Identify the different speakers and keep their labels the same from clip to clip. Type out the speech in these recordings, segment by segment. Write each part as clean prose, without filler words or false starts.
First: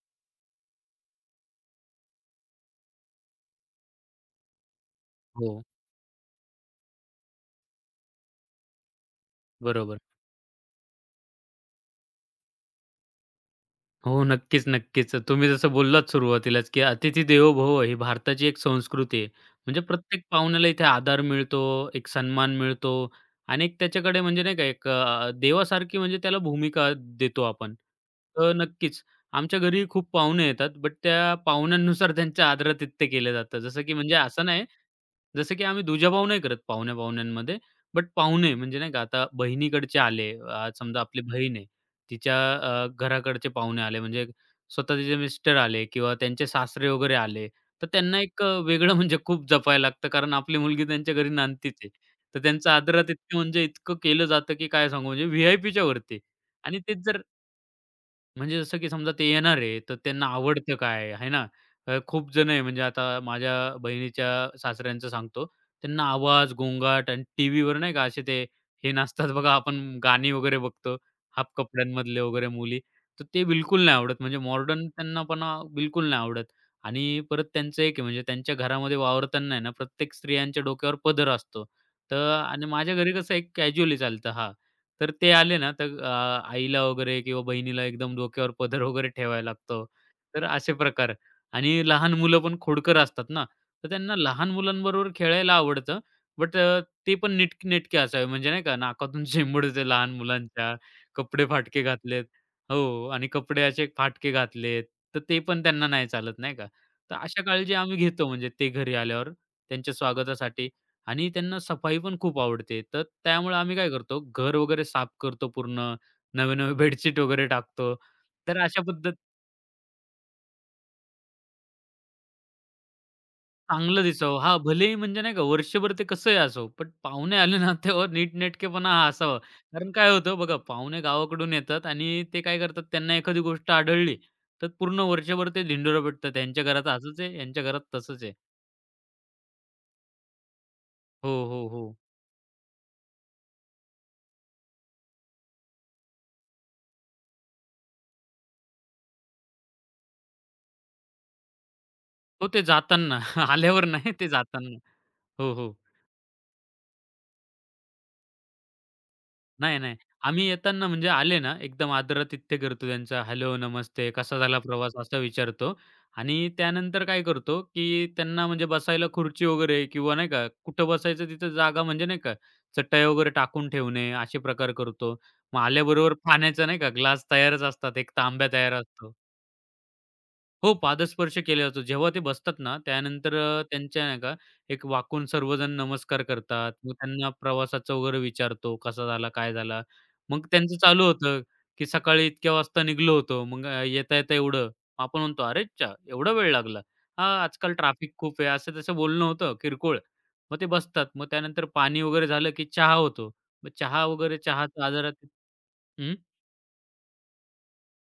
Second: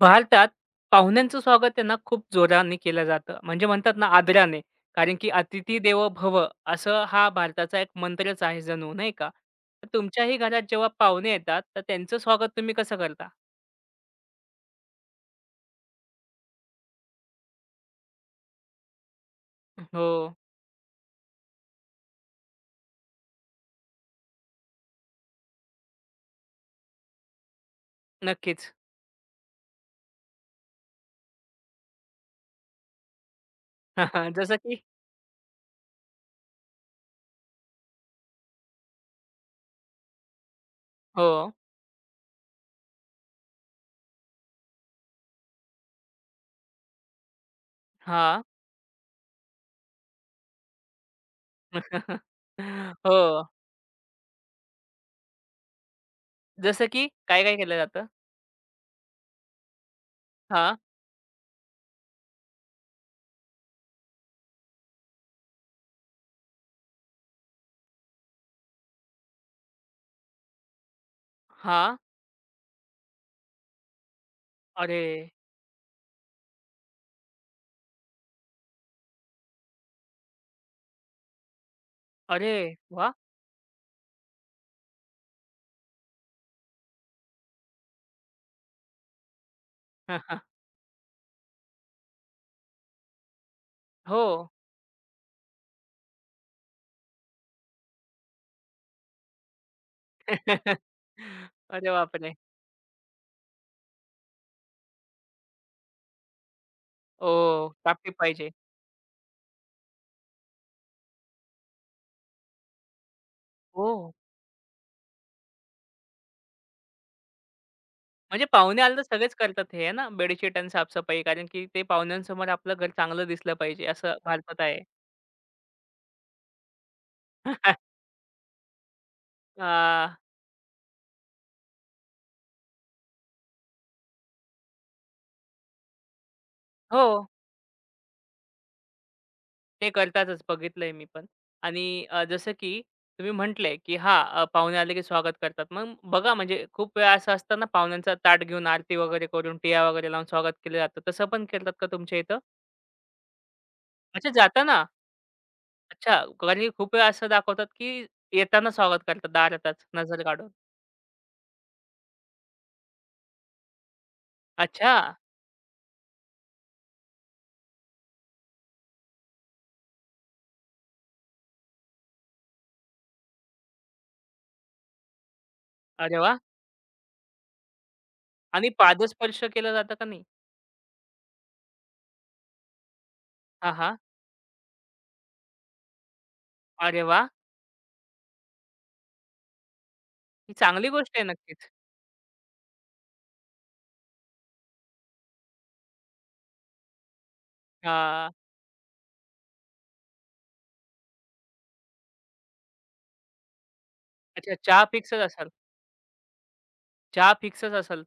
Speaker 1: भारतात पाहुण्यांचं स्वागत त्यांना खूप जोराने केलं जातं. म्हणजे म्हणतात ना आदराने. कारण की
Speaker 2: हो,
Speaker 1: "अतिथी देवो भव" असं हा भारताचा एक मंत्रच आहे जणू नाही का? तर
Speaker 2: बरोबर.
Speaker 1: तुमच्याही घरात जेव्हा पाहुणे येतात, तर त्यांचं स्वागत तुम्ही कसं करता?
Speaker 2: हो, नक्कीच, नक्कीच. तुम्ही जसं बोललात सुरुवातीलाच, की "अतिथी देवो भव" ही भारताची एक संस्कृती आहे. म्हणजे
Speaker 1: हो,
Speaker 2: प्रत्येक पाहुण्याला इथे आदर मिळतो, एक सन्मान मिळतो आणि एक त्याच्याकडे म्हणजे नाही का एक देवासारखी म्हणजे त्याला भूमिका देतो आपण. तर
Speaker 1: नक्कीच.
Speaker 2: नक्कीच आमच्या घरी खूप पाहुणे येतात, बट त्या पाहुण्यांनुसार त्यांचं आदरातिथ्य केलं जातं. जसं की म्हणजे असं
Speaker 1: जसं
Speaker 2: नाही,
Speaker 1: की
Speaker 2: जसं की आम्ही दुजाभाव नाही करत पाहुण्या-पाहुण्यांमध्ये, बट पाहुणे म्हणजे नाही का आता बहिणीकडचे आले, समजा आपली
Speaker 1: हो.
Speaker 2: बहीण आहे. तिच्या घराकडचे पाहुणे आले म्हणजे स्वतः तिचे मिस्टर आले किंवा त्यांचे सासरे वगैरे आले, तर त्यांना
Speaker 1: हां.
Speaker 2: एक वेगळं म्हणजे खूप जपायला लागतं कारण आपली मुलगी त्यांच्या घरी नांदतीच आहे. तर त्यांचं आदरातिथ्य
Speaker 1: हो.
Speaker 2: म्हणजे इतकं केलं जातं की काय सांगू म्हणजे व्ही-आय-पीच्या वरती आणि
Speaker 1: जसं
Speaker 2: तेच
Speaker 1: की
Speaker 2: जर
Speaker 1: काय, काय केलं जातं?
Speaker 2: म्हणजे जसं की समजा ते येणार आहे, तर त्यांना आवडतं
Speaker 1: हां,
Speaker 2: काय आहे ना? खूप जण आहे म्हणजे आता माझ्या बहिणीच्या सासऱ्यांचं सांगतो. त्यांना आवाज, गोंगाट आणि टीव्हीवर नाही का असे ते हे नाचतात बघा आपण गाणी वगैरे बघतो, हाफ
Speaker 1: हां.
Speaker 2: कपड्यांमधले वगैरे मुली. तर ते बिलकुल नाही आवडत. म्हणजे मॉडर्न
Speaker 1: अरे!
Speaker 2: त्यांनापणा बिलकुल नाही आवडत. आणि परत त्यांचं एक आहे म्हणजे त्यांच्या घरामध्ये वावरताना आहे ना, प्रत्येक स्त्रियांच्या डोक्यावर पदर असतो. तर
Speaker 1: अरे
Speaker 2: आणि माझ्या
Speaker 1: वाह!
Speaker 2: घरी कसं एक कॅज्युअली चालतं हां. तर ते आले ना, तर आईला वगैरे किंवा बहिणीला एकदम डोक्यावर पदर वगैरे ठेवायला लागतो. तर असे प्रकार आणि लहान मुलं पण खोडकर असतात ना, तर त्यांना
Speaker 1: हो.
Speaker 2: लहान मुलांबरोबर खेळायला आवडतं. बट ते पण नीटनेटके असावे म्हणजे नाही का, नाकातून शेंबूड येते लहान मुलांच्या, कपडे फाटके
Speaker 1: अरे
Speaker 2: घातलेत
Speaker 1: बापरे!
Speaker 2: हो आणि कपडे असे फाटके घातलेत, तर ते पण त्यांना नाही चालत नाही का. तर अशा
Speaker 1: ओह!
Speaker 2: काळजी आम्ही
Speaker 1: पापी
Speaker 2: घेतो म्हणजे
Speaker 1: पाहिजे.
Speaker 2: ते घरी आल्यावर त्यांच्या स्वागतासाठी. आणि त्यांना सफाई पण खूप आवडते. तर त्यामुळे आम्ही
Speaker 1: हो.
Speaker 2: काय करतो, घर वगैरे साफ करतो पूर्ण, नवे-नवे बेडशीट वगैरे टाकतो.
Speaker 1: म्हणजे
Speaker 2: तर
Speaker 1: पाहुणे
Speaker 2: अशा
Speaker 1: आले तर
Speaker 2: पद्धत
Speaker 1: सगळेच करतात हे आहे ना, बेडशीट आणि साफसफाई कारण की ते पाहुण्यांसमोर आपलं घर चांगलं दिसलं पाहिजे
Speaker 2: चांगलं
Speaker 1: असं
Speaker 2: दिसावं हां,
Speaker 1: भारतात आहे.
Speaker 2: भलेही म्हणजे नाही का वर्षभर ते कसंही असो, पण पाहुणे आले ना तेव्हा नीटनेटकेपणा हा असावा.
Speaker 1: अ,
Speaker 2: कारण काय होतं बघा, पाहुणे गावाकडून येतात आणि ते काय करतात, त्यांना एखादी गोष्ट आढळली, तर पूर्ण वर्षभर ते धिंडोरा पिटतात. यांच्या घरात
Speaker 1: हो,
Speaker 2: असंच आहे, यांच्या घरात तसंच आहे.
Speaker 1: ते करतातच बघितलंय मी पण.
Speaker 2: हो, हो, हो.
Speaker 1: आणि जसं की तुम्ही म्हटले, की हां, पाहुणे आले की स्वागत करतात. मग बघा म्हणजे खूप वेळा असं असतं ना, पाहुण्यांचा ताट घेऊन आरती वगैरे करून, टिया वगैरे लावून स्वागत केलं जातं. तसं पण करतात का तुमच्या इथं?
Speaker 2: हो, ते जाताना. आल्यावर नाही, ते
Speaker 1: अच्छा
Speaker 2: जाताना.
Speaker 1: जाताना?
Speaker 2: हो, हो.
Speaker 1: अच्छा, कारण की खूप वेळा असं दाखवतात, की येताना स्वागत करतात
Speaker 2: नाही,
Speaker 1: दारातच
Speaker 2: नाही.
Speaker 1: नजर
Speaker 2: आम्ही
Speaker 1: काढून.
Speaker 2: येताना म्हणजे आले ना, एकदम आदरातिथ्य करतो त्यांचा. हॅलो, नमस्ते, कसा झाला प्रवास
Speaker 1: अच्छा,
Speaker 2: असा विचारतो आणि त्यानंतर काय करतो, की त्यांना म्हणजे बसायला खुर्ची वगैरे किंवा नाही का, कुठं बसायचं तिथं जागा म्हणजे नाही का, चटई वगैरे टाकून ठेवणे असे प्रकार करतो. मग आल्याबरोबर
Speaker 1: अरे वाह!
Speaker 2: पाण्याचा नाही का ग्लास तयारच असतात. एक तांब्या
Speaker 1: आणि
Speaker 2: तयार असतो.
Speaker 1: पादस्पर्श केला जातं का नाही?
Speaker 2: हो, पादस्पर्श केला जातो. जेव्हा ते बसतात ना, त्यानंतर
Speaker 1: हां, हां.
Speaker 2: त्यांच्या नाही का एक वाकून सर्वजण नमस्कार करतात. मग
Speaker 1: अरे वाह!
Speaker 2: त्यांना प्रवासाचं वगैरे विचारतो, कसा झाला, काय झाला? मग
Speaker 1: ही
Speaker 2: त्यांचं
Speaker 1: चांगली
Speaker 2: चालू
Speaker 1: गोष्ट आहे
Speaker 2: होतं,
Speaker 1: नक्कीच.
Speaker 2: की सकाळी इतक्या वाजता निघलो होतो. मग येता-येता एवढं. आपण म्हणतो, "अरेच्चा! एवढा वेळ लागला." "हां, आजकाल ट्रॅफिक
Speaker 1: हां.
Speaker 2: खूप आहे." असं-तसं बोलणं होतं किरकोळ. मग ते बसतात. मग त्यानंतर पाणी वगैरे झालं, की चहा होतो. मग चहा वगैरे
Speaker 1: अच्छा चहा
Speaker 2: चहाचा
Speaker 1: फिक्सच
Speaker 2: आजारात
Speaker 1: असाल. चहा फिक्सच असाल.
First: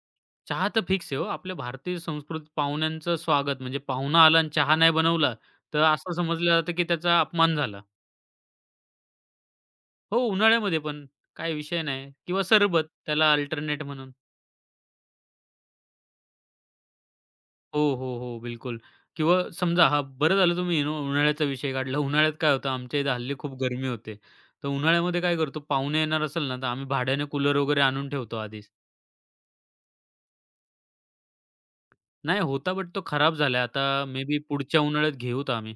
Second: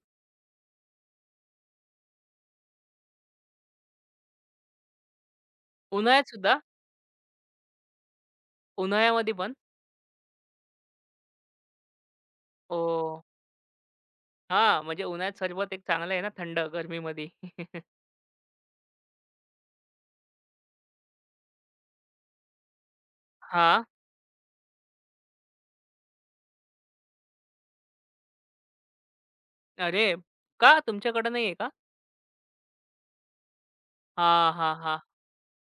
Speaker 2: चहा तर फिक्स आहे हो. आपल्या भारतीय संस्कृतीत पाहुण्यांचं स्वागत म्हणजे पाहुणा आला आणि चहा नाही बनवला, तर असं
Speaker 1: उन्हाळ्यात
Speaker 2: समजलं
Speaker 1: सुद्धा?
Speaker 2: जातं, की त्याचा अपमान झाला.
Speaker 1: उन्हाळ्यामध्ये पण?
Speaker 2: हो, उन्हाळ्यामध्ये पण काही विषय नाही किंवा सरबत
Speaker 1: ओह!
Speaker 2: त्याला अल्टरनेट म्हणून.
Speaker 1: हां, म्हणजे उन्हाळ्यात सरबत एक चांगलं आहे ना थंड गरमीमध्ये.
Speaker 2: हो, हो, हो, बिलकुल. किंवा समजा हां, बरं झालं तुम्ही यू नो उन्हाळ्याचा विषय काढला. उन्हाळ्यात काय होतं, आमच्या इथे हल्ली खूप
Speaker 1: हां.
Speaker 2: गरमी होते. तर उन्हाळ्यामध्ये काय करतो, पाहुणे येणार असेल ना, तर आम्ही भाड्याने कूलर वगैरे आणून ठेवतो आधीच.
Speaker 1: अरे! का तुमच्याकडे नाहीये का?
Speaker 2: नाही होता, बट तो खराब झाला. आता मे बी
Speaker 1: हां, हां,
Speaker 2: पुढच्या
Speaker 1: हां.
Speaker 2: उन्हाळ्यात घेऊत आम्ही.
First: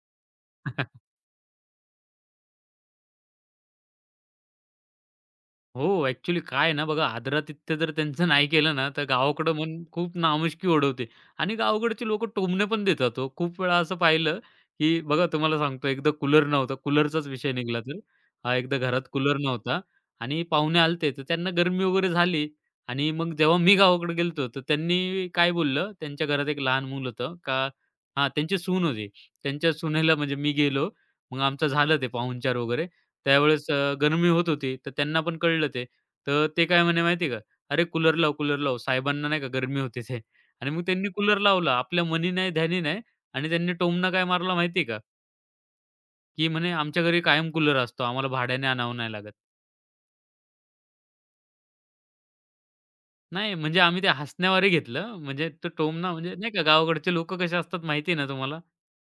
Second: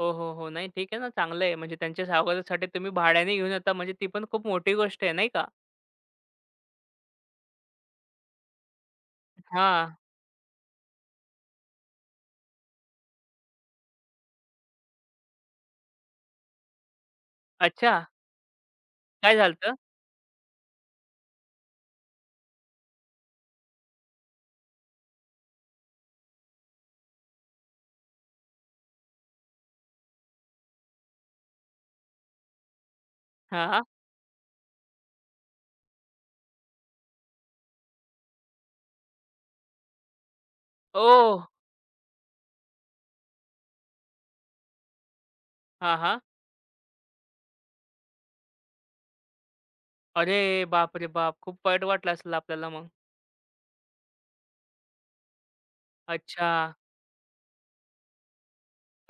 Speaker 1: हो, हो, हो. नाही ठीक आहे ना चांगलं आहे. म्हणजे त्यांच्या स्वागतासाठी तुम्ही भाड्याने घेऊन येता म्हणजे ती पण खूप मोठी गोष्ट आहे नाही का?
Speaker 2: हो, ॲक्चुअली काय आहे ना बघा, आदरातिथ्य जर त्यांचं नाही केलं ना, तर गावाकडं मन
Speaker 1: हां.
Speaker 2: खूप नामुष्की ओढवते आणि गावाकडची लोकं टोमणे पण देतात हो. खूप वेळा असं पाहिलं, की बघा तुम्हाला सांगतो एकदा कूलर नव्हता, कूलरचाच विषय निघाला
Speaker 1: अच्छा.
Speaker 2: तर. हा एकदा घरात
Speaker 1: काय
Speaker 2: कूलर
Speaker 1: झालं होतं?
Speaker 2: नव्हता आणि पाहुणे आले तर त्यांना गरमी वगैरे झाली आणि मग जेव्हा मी गावाकडे गेलो तर त्यांनी काय बोललं, त्यांच्या घरात एक लहान मूल होतं का हां, त्यांची सून होती. त्यांच्या सुनेला म्हणजे मी गेलो, मग आमचं झालं ते पाहुणचार वगैरे त्यावेळेस
Speaker 1: हां, हां.
Speaker 2: गरमी होत होती, तर त्यांना पण कळलं ते. तर ते काय म्हणे माहिती आहे का, "अरे कूलर लाव, कूलर लाव." साहेबांना नाही का गरमी होते ते आणि मग त्यांनी
Speaker 1: ओह!
Speaker 2: कूलर लावला. आपल्या मनी नाही, ध्यानी नाही आणि त्यांनी टोमणा काय मारला माहिती आहे का, की म्हणे, "आमच्या घरी कायम कूलर असतो, आम्हाला भाड्याने आणावं नाही लागत."
Speaker 1: अरे बाप बापरे बाप! खूप वाईट वाटलं असेल आपल्याला मग.
Speaker 2: नाही म्हणजे आम्ही ते हसण्यावारे घेतलं. म्हणजे तो टोमणा म्हणजे
Speaker 1: अच्छा.
Speaker 2: नाही का गावाकडचे लोकं कसे असतात माहिती आहे ना तुम्हाला?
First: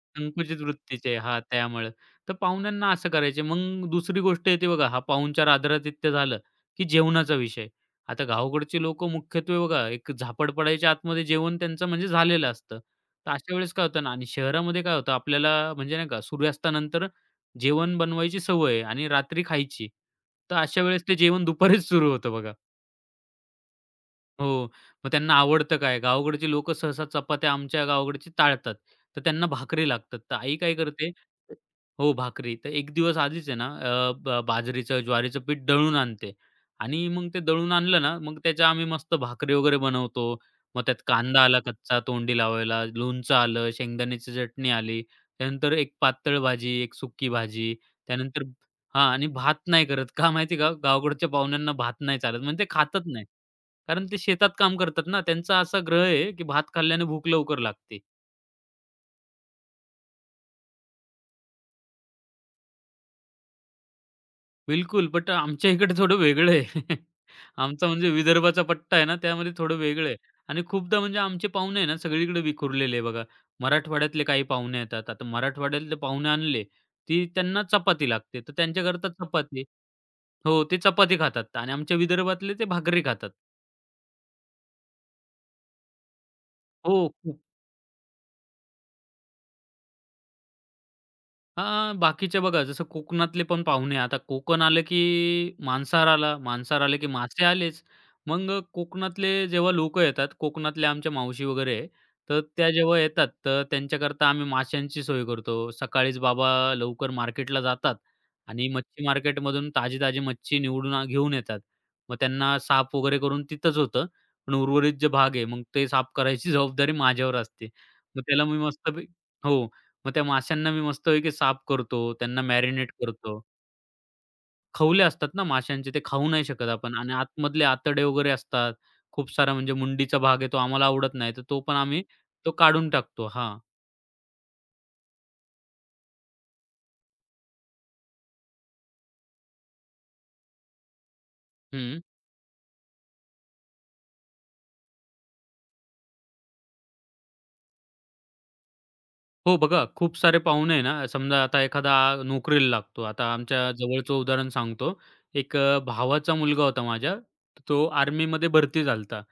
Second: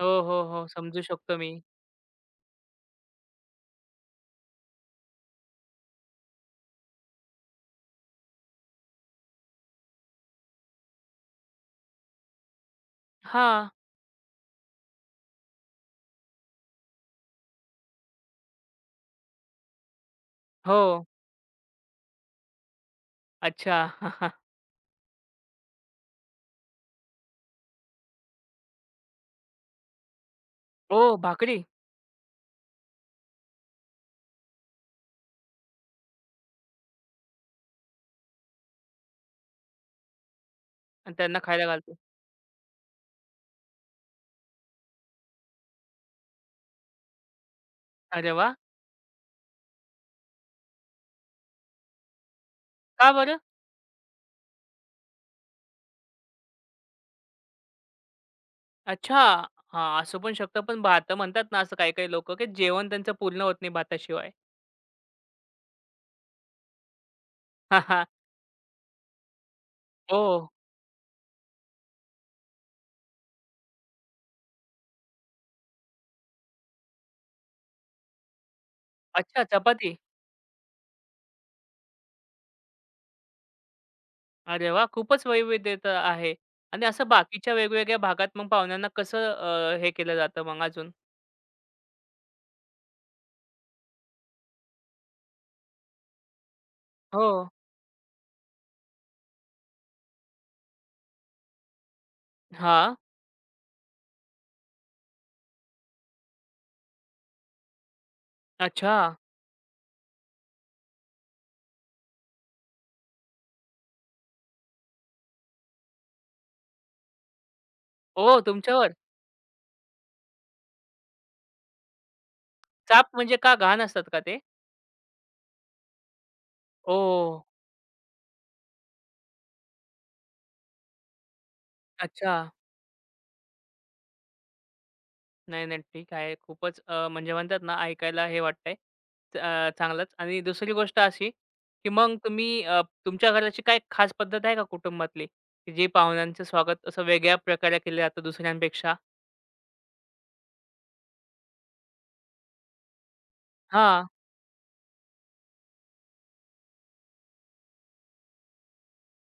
Speaker 1: हो, हो,
Speaker 2: संकुचित
Speaker 1: हो. समजू
Speaker 2: वृत्तीचे आहे.
Speaker 1: शकतो
Speaker 2: हां,
Speaker 1: मी.
Speaker 2: त्यामुळे. तर पाहुण्यांना असं करायचे. मग दुसरी गोष्ट येते बघा, हा पाहुणचार आदरातिथ्य झालं, की जेवणाचा विषय. आता गावाकडची लोकं मुख्यत्वे बघा, एक झापड पडायच्या आतमध्ये जेवण त्यांचं म्हणजे झालेलं असतं. तर अशा
Speaker 1: हां.
Speaker 2: वेळेस काय होतं ना आणि शहरामध्ये काय होतं आपल्याला म्हणजे नाही का सूर्यास्तानंतर जेवण बनवायची सवय आहे आणि रात्री खायची. तर अशा वेळेस
Speaker 1: हो.
Speaker 2: ते जेवण दुपारीच सुरू होतं बघा.
Speaker 1: अच्छा.
Speaker 2: हो. मग त्यांना आवडतं काय? गावाकडची लोकं सहसा चपात्या आमच्या गावाकडची टाळतात. तर त्यांना भाकरी लागतात. तर आई काय
Speaker 1: ओ
Speaker 2: करते
Speaker 1: भाकरी
Speaker 2: हो, भाकरी. तर एक दिवस आधीच आहे ना अ, ब बाजरीचं, ज्वारीचं पीठ दळून आणते आणि मग ते दळून आणलं ना, मग त्याच्या आम्ही मस्त भाकरी वगैरे बनवतो. मग त्यात
Speaker 1: आणि त्यांना
Speaker 2: कांदा आला
Speaker 1: खायला घालतो.
Speaker 2: कच्चा तोंडी लावायला, लोणचं आलं, शेंगदाण्याची चटणी आली. त्यानंतर एक पातळ भाजी, एक सुकी भाजी.
Speaker 1: अरे
Speaker 2: त्यानंतर
Speaker 1: वा
Speaker 2: हां आणि भात नाही करत. का माहिती का? गावाकडच्या पाहुण्यांना भात नाही चालत. म्हणजे ते खातच
Speaker 1: का
Speaker 2: नाही.
Speaker 1: बरं?
Speaker 2: कारण ते शेतात काम करतात ना, त्यांचा असा ग्रह आहे, की भात खाल्ल्याने भूक लवकर लागते.
Speaker 1: अच्छा. हां, असू पण शकतं पण भातं म्हणतात ना असं काही-काही लोकं, की जेवण त्यांचं पूर्ण होत नाही भाताशिवाय.
Speaker 2: बिलकुल, बट आमच्या इकडे थोडं वेगळं आहे. आमचा म्हणजे विदर्भाचा पट्टा आहे ना, त्यामध्ये थोडं वेगळं आहे.
Speaker 1: ओह!
Speaker 2: आणि खूपदा म्हणजे आमचे पाहुणे आहे ना, सगळीकडे विखुरलेले आहे बघा. मराठवाड्यातले काही पाहुणे येतात. आता मराठवाड्यातले पाहुणे आणले, ती त्यांना चपाती लागते. तर त्यांच्याकरता
Speaker 1: अच्छा
Speaker 2: चपाती
Speaker 1: चपाती.
Speaker 2: हो, ते चपाती खातात आणि आमच्या विदर्भातले ते भाकरी खातात.
Speaker 1: अरे वाह! खूपच वैविध्यता आहे. आणि
Speaker 2: हो.
Speaker 1: असं बाकीच्या वेगवेगळ्या भागात मग पाहुण्यांना कसं हे केलं जातं मग अजून?
Speaker 2: हां, बाकीच्या बघा जसं कोकणातले पण पाहुणे आता कोकण आलं की मांसाहार आला, मांसाहार आले की
Speaker 1: हो.
Speaker 2: मासे आलेच. मग कोकणातले जेव्हा लोकं येतात, कोकणातल्या आमच्या मावशी वगैरे आहे, तर त्या
Speaker 1: हां.
Speaker 2: जेव्हा येतात तर त्यांच्याकरता आम्ही माशांची सोय करतो. सकाळीच बाबा लवकर मार्केटला जातात आणि
Speaker 1: अच्छा.
Speaker 2: मच्छी मार्केटमधून ताजी-ताजी मच्छी निवडून घेऊन येतात. मग त्यांना साफ वगैरे करून तिथंच होतं. पण उर्वरित जे भाग आहे, मग ते साफ करायची जबाबदारी माझ्यावर असते. मग
Speaker 1: ओह!
Speaker 2: त्याला मी
Speaker 1: तुमच्यावर?
Speaker 2: मस्तपैकी हो. मग त्या माशांना मी मस्तपैकी साफ करतो, त्यांना मॅरिनेट
Speaker 1: चाप म्हणजे
Speaker 2: करतो.
Speaker 1: का घाण असतात का ते?
Speaker 2: खवले असतात ना माशांचे, ते खाऊ नाही शकत आपण आणि
Speaker 1: ओह!
Speaker 2: आतमधले आतडे वगैरे असतात. खूप सारा म्हणजे मुंडीचा भाग आहे, तो आम्हाला आवडत नाही, तर तो पण आम्ही
Speaker 1: अच्छा.
Speaker 2: तो काढून टाकतो. हां.
Speaker 1: नाही, नाही. ठीक आहे. खूपच म्हणजे म्हणतात ना ऐकायला हे वाटतंय. चांगलंच आणि दुसरी गोष्ट अशी, की
Speaker 2: हं.
Speaker 1: मग तुम्ही, तुमच्या घराची काही खास पद्धत आहे का कुटुंबातली, की जे पाहुण्यांचं स्वागत असं वेगळ्या प्रकारे केलं जातं दुसऱ्यांपेक्षा?
Speaker 2: हो, बघा खूप सारे पाहुणे आहे ना, समजा आता एखादा नोकरीला लागतो. आता आमच्या
Speaker 1: हां.
Speaker 2: जवळचं उदाहरण सांगतो. एक भावाचा मुलगा होता माझ्या, तो आर्मीमध्ये भरती झाला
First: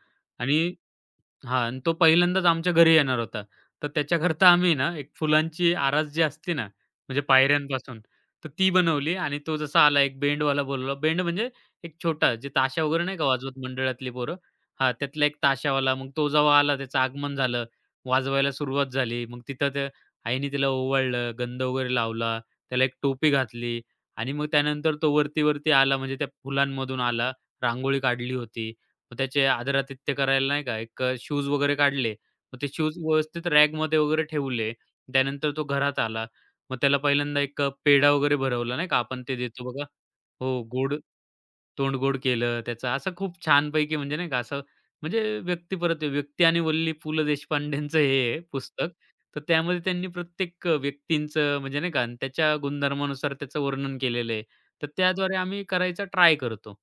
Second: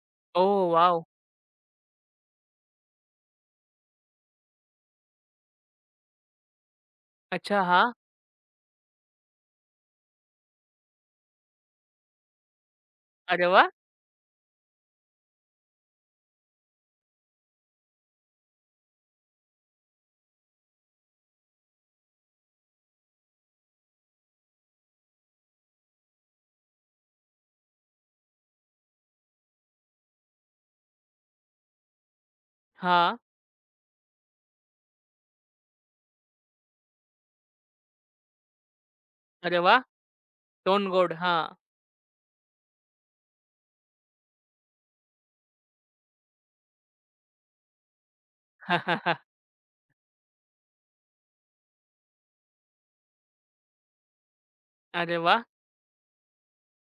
Speaker 1: ओह
Speaker 2: आणि
Speaker 1: वॉव!
Speaker 2: हां आणि तो पहिल्यांदाच आमच्या घरी येणार होता. तर त्याच्याकरता आम्ही ना, एक फुलांची आरास जी असते ना, म्हणजे
Speaker 1: अच्छा. हां.
Speaker 2: पायऱ्यांपासून, तर ती बनवली आणि तो जसा आला एक बेंडवाला बोलवला. बेंड म्हणजे एक छोटा, जे ताशा वगैरे नाही का
Speaker 1: अरे
Speaker 2: वाजवत
Speaker 1: वाह!
Speaker 2: मंडळातली पोरं. हां, त्यातला एक ताशावाला. मग तो जेव्हा आला, त्याचं आगमन झालं, वाजवायला सुरुवात झाली. मग तिथं त्या आईने त्याला ओवाळलं, गंध वगैरे लावला, त्याला एक टोपी घातली आणि मग त्यानंतर तो वरती-वरती आला, म्हणजे त्या फुलांमधून आला, रांगोळी काढली होती. मग त्याचे आदरातिथ्य करायला नाही का एक शूज वगैरे काढले. मग ते शूज
Speaker 1: हां.
Speaker 2: व्यवस्थित रॅकमध्ये वगैरे ठेवले. त्यानंतर तो घरात आला. मग त्याला पहिल्यांदा एक पेढा वगैरे भरवला नाही का आपण ते
Speaker 1: अरे
Speaker 2: देतो
Speaker 1: वाह!
Speaker 2: बघा. हो,
Speaker 1: तोंड
Speaker 2: गोड
Speaker 1: गोड. हां.
Speaker 2: तोंड गोड केलं त्याचं. असं खूप छानपैकी म्हणजे नाही का असं म्हणजे व्यक्तिपरत्वे व्यक्ती आणि वल्ली पु. ल. देशपांडेंचं हे आहे पुस्तक. तर त्यामध्ये त्यांनी प्रत्येक व्यक्तींचं म्हणजे नाही का आणि त्याच्या गुणधर्मानुसार त्याचं वर्णन केलेलं आहे. तर
Speaker 1: अरे
Speaker 2: त्याद्वारे
Speaker 1: वाह!
Speaker 2: आम्ही करायचा ट्राय करतो.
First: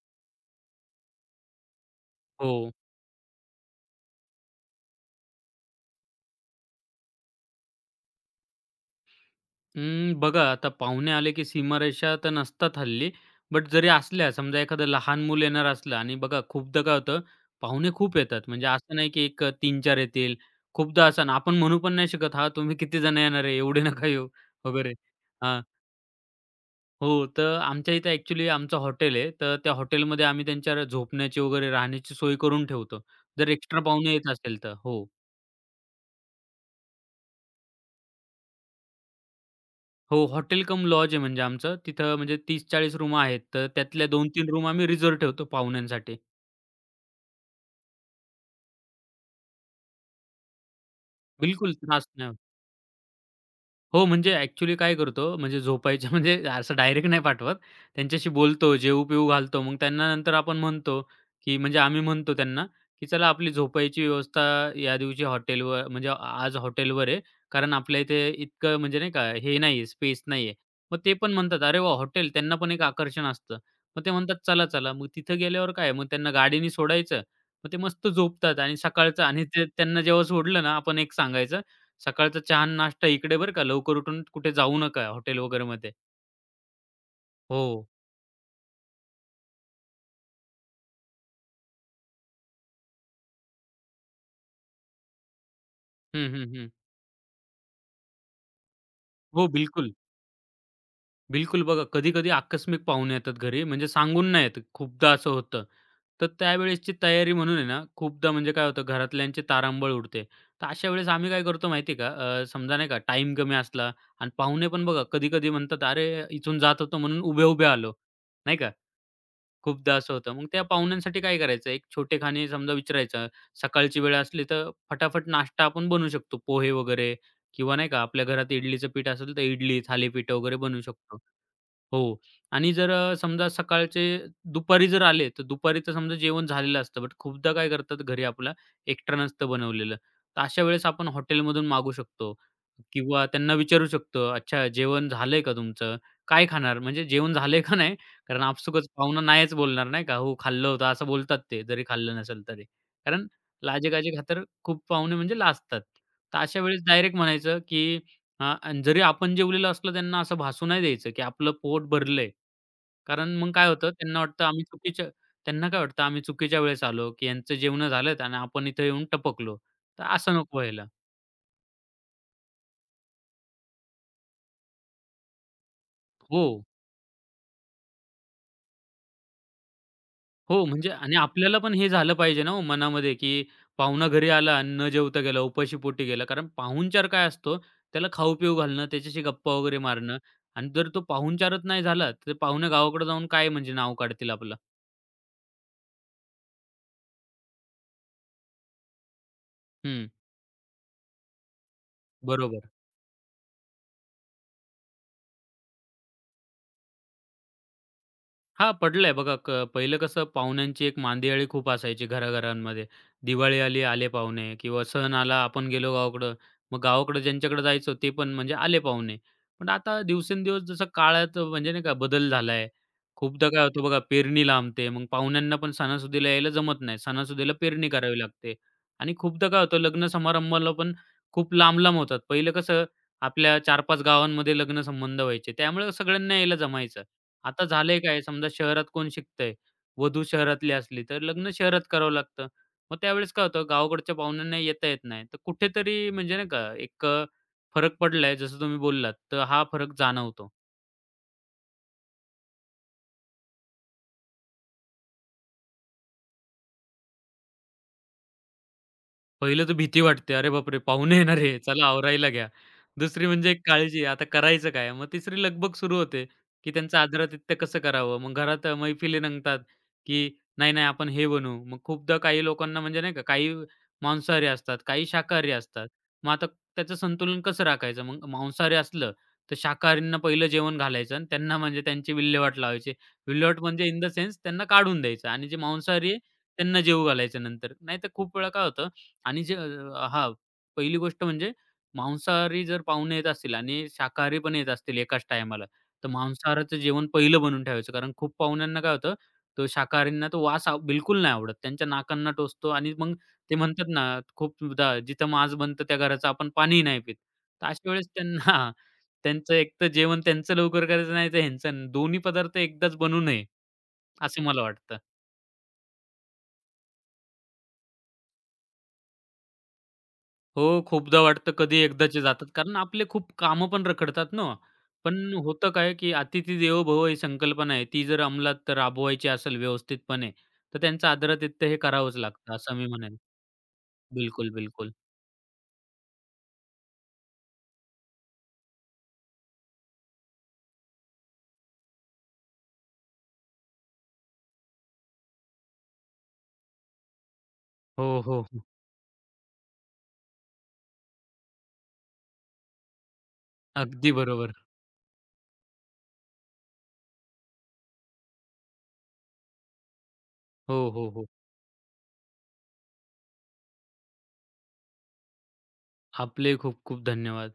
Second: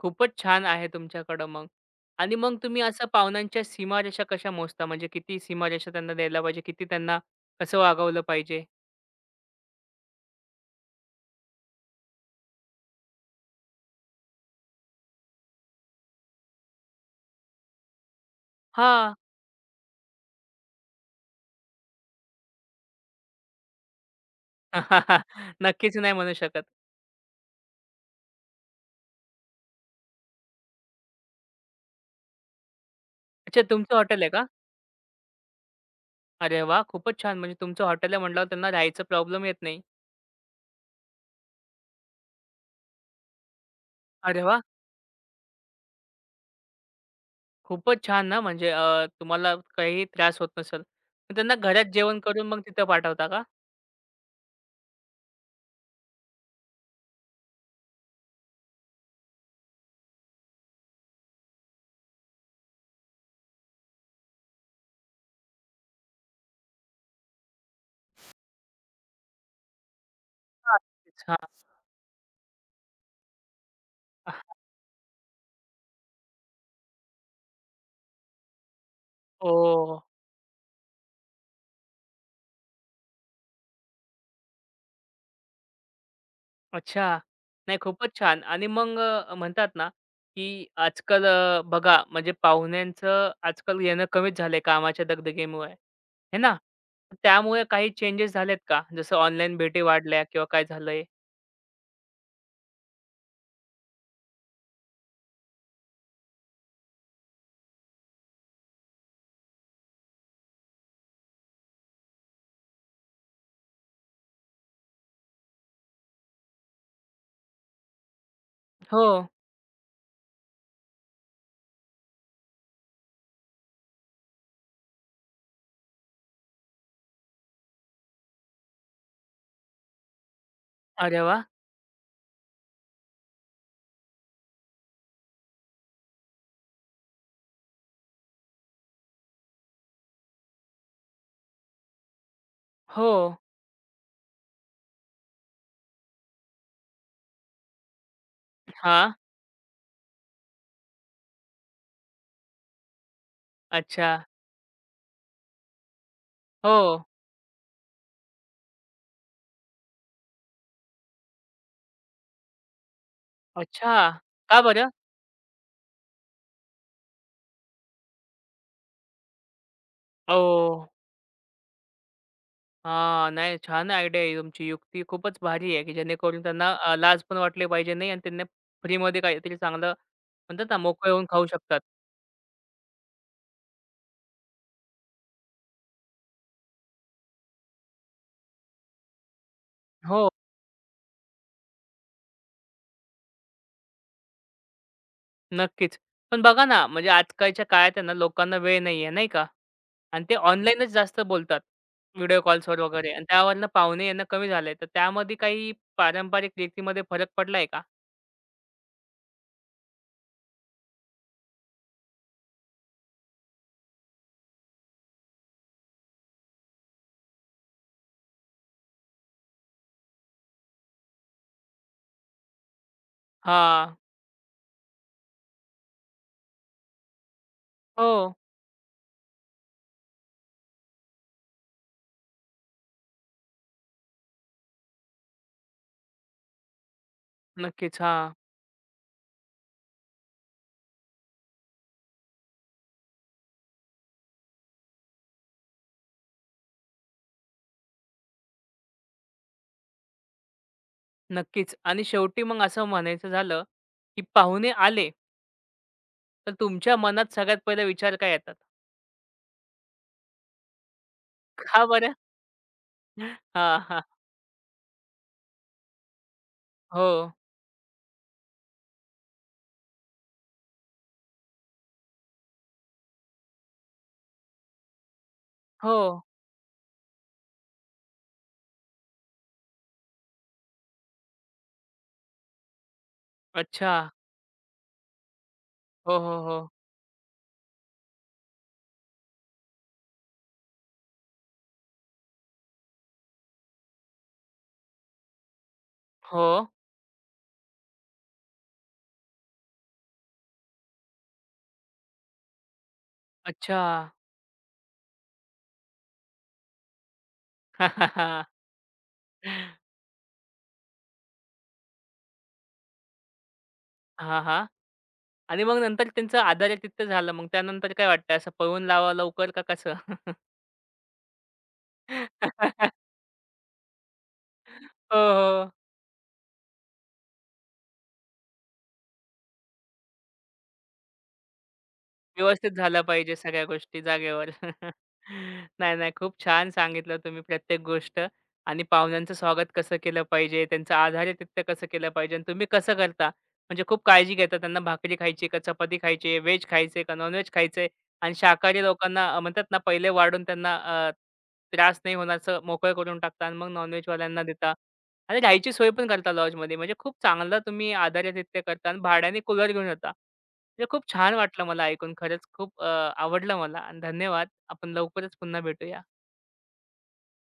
Speaker 1: खूपच छान आहे तुमच्याकडं मग. आणि मग
Speaker 2: हो.
Speaker 1: तुम्ही असं पाहुण्यांच्या सीमारेषा कशा मोजता? म्हणजे किती सीमारेषा त्यांना द्यायला पाहिजे? किती त्यांना कसं वागवलं पाहिजे?
Speaker 2: अं, बघा आता पाहुणे आले की सीमारेषा तर नसतात हल्ली. बट जरी असल्या समजा एखादं लहान मूल येणार असलं आणि बघा खूपदा काय होतं पाहुणे खूप येतात. म्हणजे असं नाही
Speaker 1: हां.
Speaker 2: की एक तीन 4 येतील. खूपदा असं आणि आपण म्हणू पण नाही शकत, "हां, तुम्ही किती जण येणार आहे? एवढे नका येऊ" वगैरे. हां.
Speaker 1: नक्कीच नाही म्हणू शकत.
Speaker 2: हो, तर आमच्या इथे ॲक्चुअली आमचं हॉटेल आहे. तर त्या हॉटेलमध्ये आम्ही त्यांच्या झोपण्याची वगैरे राहण्याची सोय करून ठेवतो. जर
Speaker 1: अच्छा
Speaker 2: एक्स्ट्रा
Speaker 1: तुमचं
Speaker 2: पाहुणे
Speaker 1: हॉटेल
Speaker 2: येत
Speaker 1: आहे का?
Speaker 2: असेल तर. हो.
Speaker 1: अरे वाह! खूपच छान. म्हणजे तुमचं हॉटेल आहे म्हटल्यावर त्यांना राहायचा प्रॉब्लेम येत नाही.
Speaker 2: हो, हॉटेल कम लॉज आहे म्हणजे आमचं. तिथं म्हणजे 30-40 रूमा आहेत. तर त्यातल्या
Speaker 1: अरे
Speaker 2: 2-3
Speaker 1: वाह!
Speaker 2: रूम आम्ही रिझर्व्ह ठेवतो पाहुण्यांसाठी.
Speaker 1: खूपच छान ना म्हणजे तुम्हाला काही त्रास होत नसेल. मग त्यांना
Speaker 2: बिलकुल
Speaker 1: घरात
Speaker 2: त्रास
Speaker 1: जेवण
Speaker 2: नाही होत.
Speaker 1: करून मग तिथं पाठवता का?
Speaker 2: हो, म्हणजे ॲक्चुअली काय करतो, म्हणजे झोपायच्या म्हणजे असं डायरेक्ट नाही पाठवत. त्यांच्याशी बोलतो, जेवू-पिवू घालतो. मग त्यांना नंतर आपण म्हणतो, की म्हणजे आम्ही म्हणतो त्यांना, की चला आपली झोपायची व्यवस्था या दिवशी हॉटेलवर म्हणजे आज हॉटेलवर आहे. कारण आपल्या इथे इतकं म्हणजे नाही का हे नाही स्पेस नाही आहे.
Speaker 1: हां.
Speaker 2: मग ते पण
Speaker 1: हां.
Speaker 2: म्हणतात, "अरे वाह! हॉटेल." त्यांना पण एक आकर्षण असतं. मग ते म्हणतात, "चला-चला." मग तिथं गेल्यावर काय मग त्यांना गाडीने सोडायचं. मग ते मस्त झोपतात आणि सकाळचं आणि ते
Speaker 1: ओह!
Speaker 2: त्यांना जेव्हा सोडलं ना, आपण एक सांगायचं सकाळचा चहा अन् नाश्ता इकडे बरं का, लवकर उठून कुठे जाऊ नका हॉटेल वगैरेमध्ये.
Speaker 1: अच्छा.
Speaker 2: हो.
Speaker 1: नाही खूपच छान आणि मग म्हणतात ना, की आजकाल बघा म्हणजे पाहुण्यांचं आजकाल येणं कमीच झालंय कामाच्या दगदगीमुळे,
Speaker 2: हं,
Speaker 1: हे
Speaker 2: हं,
Speaker 1: ना?
Speaker 2: हं.
Speaker 1: त्यामुळे काही चेंजेस झालेत का? जसं
Speaker 2: हो,
Speaker 1: ऑनलाईन भेटी
Speaker 2: बिलकुल.
Speaker 1: वाढल्या किंवा काय झालंय?
Speaker 2: बिलकुल बघा, कधी-कधी आकस्मिक पाहुणे येतात घरी म्हणजे सांगून नाही येत. खूपदा असं होतं. तर त्यावेळेसची तयारी म्हणून आहे ना, खूपदा म्हणजे काय होतं घरातल्यांची तारांबळ उडते. तर अशा वेळेस आम्ही काय करतो माहिती आहे का, समजा नाही का टाईम कमी असला आणि पाहुणे पण बघा कधी-कधी म्हणतात, "अरे, इथून जात होतो म्हणून उभे-उभे आलो." नाही का?
Speaker 1: हो.
Speaker 2: खूपदा असं होतं. मग त्या पाहुण्यांसाठी काय करायचं, एक छोटे खाणे समजा विचारायचं. सकाळची वेळ असली तर फटाफट नाश्ता आपण बनवू शकतो. पोहे वगैरे किंवा नाही का आपल्या घरात इडलीचं पीठ असेल तर इडली, थालीपीठ वगैरे बनवू शकतो.
Speaker 1: अरे वाह!
Speaker 2: हो. आणि जर समजा सकाळचे दुपारी जर आले, तर दुपारीचं समजा जेवण झालेलं असतं. बट खूपदा काय करतात घरी आपला एक्स्ट्रा नसतं बनवलेलं. तर अशा वेळेस आपण हॉटेलमधून मागू शकतो
Speaker 1: हो.
Speaker 2: किंवा त्यांना विचारू शकतो, "अच्छा जेवण झालंय का तुमचं? काय खाणार?" म्हणजे जेवण झालंय का नाही? कारण आपसुकच
Speaker 1: हां.
Speaker 2: पाहुणा नाहीच बोलणार नाही का, "हो, खाल्लं होतं." असं बोलतात ते, जरी खाल्लं नसेल तरी. कारण लाजेकाजे
Speaker 1: अच्छा.
Speaker 2: खातर खूप पाहुणे म्हणजे लाजतात. तर अशा
Speaker 1: हो.
Speaker 2: वेळेस डायरेक्ट म्हणायचं की हां. आणि जरी आपण जेवलेलं असलं त्यांना असं भासू नाही द्यायचं, की आपलं पोट भरलंय. कारण मग काय होतं
Speaker 1: अच्छा. का बरं?
Speaker 2: त्यांना काय वाटतं आम्ही चुकीच्या वेळेस आलो, की यांचं जेवणं झालेत आणि आपण इथं येऊन टपकलो. तर असं नको
Speaker 1: ओह!
Speaker 2: व्हायला.
Speaker 1: हां. नाही छान आयडिया आहे तुमची. युक्ती खूपच भारी आहे, की जेणेकरून
Speaker 2: हो.
Speaker 1: त्यांना लाज पण वाटली पाहिजे नाही आणि त्यांना फ्रीमध्ये काहीतरी चांगलं
Speaker 2: हो,
Speaker 1: म्हणतात ना,
Speaker 2: म्हणजे
Speaker 1: मोकळे
Speaker 2: आणि
Speaker 1: होऊन खाऊ
Speaker 2: आपल्याला पण
Speaker 1: शकतात.
Speaker 2: हे झालं पाहिजे ना हो मनामध्ये, की पाहुणा घरी आला आणि न जेवता गेला, उपाशी पोटी गेला. कारण पाहुणचार काय असतो, त्याला खाऊ-पिऊ घालणं, त्याच्याशी गप्पा वगैरे मारणं
Speaker 1: हो,
Speaker 2: आणि जर तो पाहुणचारच नाही झाला, तर पाहुणे गावाकडे जाऊन काय म्हणजे नाव काढतील आपलं.
Speaker 1: नक्कीच. पण बघा ना, म्हणजे आजकालच्या काळात आहे ना, लोकांना वेळ नाहीये नाही का?
Speaker 2: हं.
Speaker 1: आणि ते ऑनलाईनच जास्त बोलतात. व्हिडिओ
Speaker 2: बरोबर.
Speaker 1: कॉल्सवर वगैरे आणि त्यावरनं पाहुणे येणं कमी झालंय. तर त्यामध्ये काही पारंपरिक रीतीमध्ये फरक पडलाय का?
Speaker 2: हां, पडलंय बघा. पहिलं कसं पाहुण्यांची एक मांदियाळी खूप असायची घराघरांमध्ये. दिवाळी आली, आले पाहुणे किंवा सण आला, आपण गेलो गावाकडं. मग गावाकडं ज्यांच्याकडे जायचो ते पण म्हणजे आले पाहुणे. पण आता दिवसेंदिवस जसं काळात म्हणजे नाही का बदल झालाय. खूपदा काय होतं
Speaker 1: हां.
Speaker 2: बघा पेरणी लांबते. मग पाहुण्यांना पण सणासुदीला यायला जमत नाही. सणासुदीला पेरणी
Speaker 1: हो.
Speaker 2: करावी लागते. आणि खूपदा काय होतं लग्न समारंभाला पण खूप लांब-लांब होतात. पहिलं कसं आपल्या 4-5 गावांमध्ये लग्न संबंध व्हायचे. त्यामुळे सगळ्यांना यायला जमायचं. आता झालंय
Speaker 1: नक्कीच.
Speaker 2: काय,
Speaker 1: हां.
Speaker 2: समजा शहरात कोण शिकतंय, वधू शहरातली असली, तर लग्न शहरात करावं लागतं. मग त्यावेळेस काय होतं, गावाकडच्या पाहुण्यांना येता येत नाही. तर कुठेतरी म्हणजे नाही का, एक फरक पडलाय, जसं तुम्ही बोललात, तर हा फरक जाणवतो.
Speaker 1: नक्कीच. आणि शेवटी मग असं म्हणायचं झालं, की पाहुणे आले तर तुमच्या मनात सगळ्यात पहिले विचार काय येतात?
Speaker 2: पहिलं तर भीती वाटते, "अरे बापरे! पाहुणे येणार आहे,
Speaker 1: का
Speaker 2: चला
Speaker 1: बरं?
Speaker 2: आवरायला घ्या." दुसरी म्हणजे एक
Speaker 1: हां, हां.
Speaker 2: काळजी, आता करायचं काय? मग तिसरी लगबग सुरू होते, की त्यांचं
Speaker 1: हो,
Speaker 2: आदरातिथ्य कसं करावं? मग घरात मैफिली रंगतात, की "नाही, नाही, आपण हे बनवू." मग खूपदा काही लोकांना म्हणजे नाही का, काही मांसाहारी असतात, काही शाकाहारी असतात.
Speaker 1: हो.
Speaker 2: मग आता त्याचं संतुलन कसं राखायचं? मग मांसाहारी असलं, तर शाकाहारींना पहिलं जेवण घालायचं आणि त्यांना म्हणजे त्यांची विल्हेवाट लावायची. विल्हेवाट म्हणजे
Speaker 1: अच्छा.
Speaker 2: इन द सेन्स त्यांना काढून द्यायचं आणि जे मांसाहारी
Speaker 1: हो,
Speaker 2: आहे,
Speaker 1: हो, हो.
Speaker 2: त्यांना जेवू घालायचं नंतर. नाहीतर खूप वेळा काय होतं आणि पहिली गोष्ट म्हणजे मांसाहारी जर पाहुणे येत असतील आणि शाकाहारी पण येत असतील एकाच टायमाला, तर
Speaker 1: हो.
Speaker 2: मांसाहाराचं जेवण पहिलं बनवून ठेवायचं. कारण खूप पाहुण्यांना काय होतं, तो शाकाहारींना तो वास बिलकुल नाही आवडत. त्यांच्या नाकांना टोचतो आणि मग ते
Speaker 1: अच्छा.
Speaker 2: म्हणतात ना, खूपदा जिथं मांस बनतं त्या घराचं आपण पाणीही नाही पित. तर अशा वेळेस त्यांना त्यांचं एक तर जेवण लवकर करायचं नाही, तर ह्यांचं दोन्ही पदार्थ एकदाच बनू नये,
Speaker 1: हां,
Speaker 2: असं मला
Speaker 1: हां.
Speaker 2: वाटतं.
Speaker 1: आणि मग नंतर त्यांचं आधार तिथं झालं. मग त्यानंतर काय वाटतं असं पळवून लावा लवकर का कसं?
Speaker 2: हो, खूपदा वाटतं कधी एकदाचे जातात. कारण आपले खूप कामं पण रखडतात ना. पण
Speaker 1: हो, हो.
Speaker 2: होतं काय, की "अतिथी देवो भव" ही संकल्पना आहे, ती जर अंमलात राबवायची असेल व्यवस्थितपणे, तर त्यांचं आदरातिथ्य हे करावंच लागतं,
Speaker 1: व्यवस्थित
Speaker 2: असं मी
Speaker 1: झालं
Speaker 2: म्हणेन.
Speaker 1: पाहिजे सगळ्या गोष्टी जागेवर.
Speaker 2: बिलकुल, बिलकुल.
Speaker 1: नाही, नाही. खूप छान सांगितलं तुम्ही प्रत्येक गोष्ट आणि पाहुण्यांचं स्वागत कसं केलं पाहिजे, त्यांचं आदरातिथ्य कसं केलं पाहिजे आणि तुम्ही कसं करता. म्हणजे खूप काळजी घेता त्यांना भाकरी खायची का चपाती खायची व्हेज खायचं का नॉन-व्हेज खायचे,
Speaker 2: हो,
Speaker 1: आणि
Speaker 2: हो, हो.
Speaker 1: शाकाहारी लोकांना म्हणतात ना पहिले वाढून त्यांना त्रास नाही होण्याचं मोकळं करून टाकता आणि मग
Speaker 2: अगदी
Speaker 1: नॉन-व्हेजवाल्यांना
Speaker 2: बरोबर.
Speaker 1: देता. आणि राहायची सोय पण करता लॉजमध्ये. म्हणजे खूप चांगलं तुम्ही आदरातिथ्य करता आणि भाड्याने कूलर घेऊन येता. म्हणजे
Speaker 2: हो, हो,
Speaker 1: खूप
Speaker 2: हो.
Speaker 1: छान वाटलं मला ऐकून. खरंच खूप आवडलं मला आणि धन्यवाद. आपण लवकरच पुन्हा भेटूया.
Speaker 2: आपले खूप खूप धन्यवाद.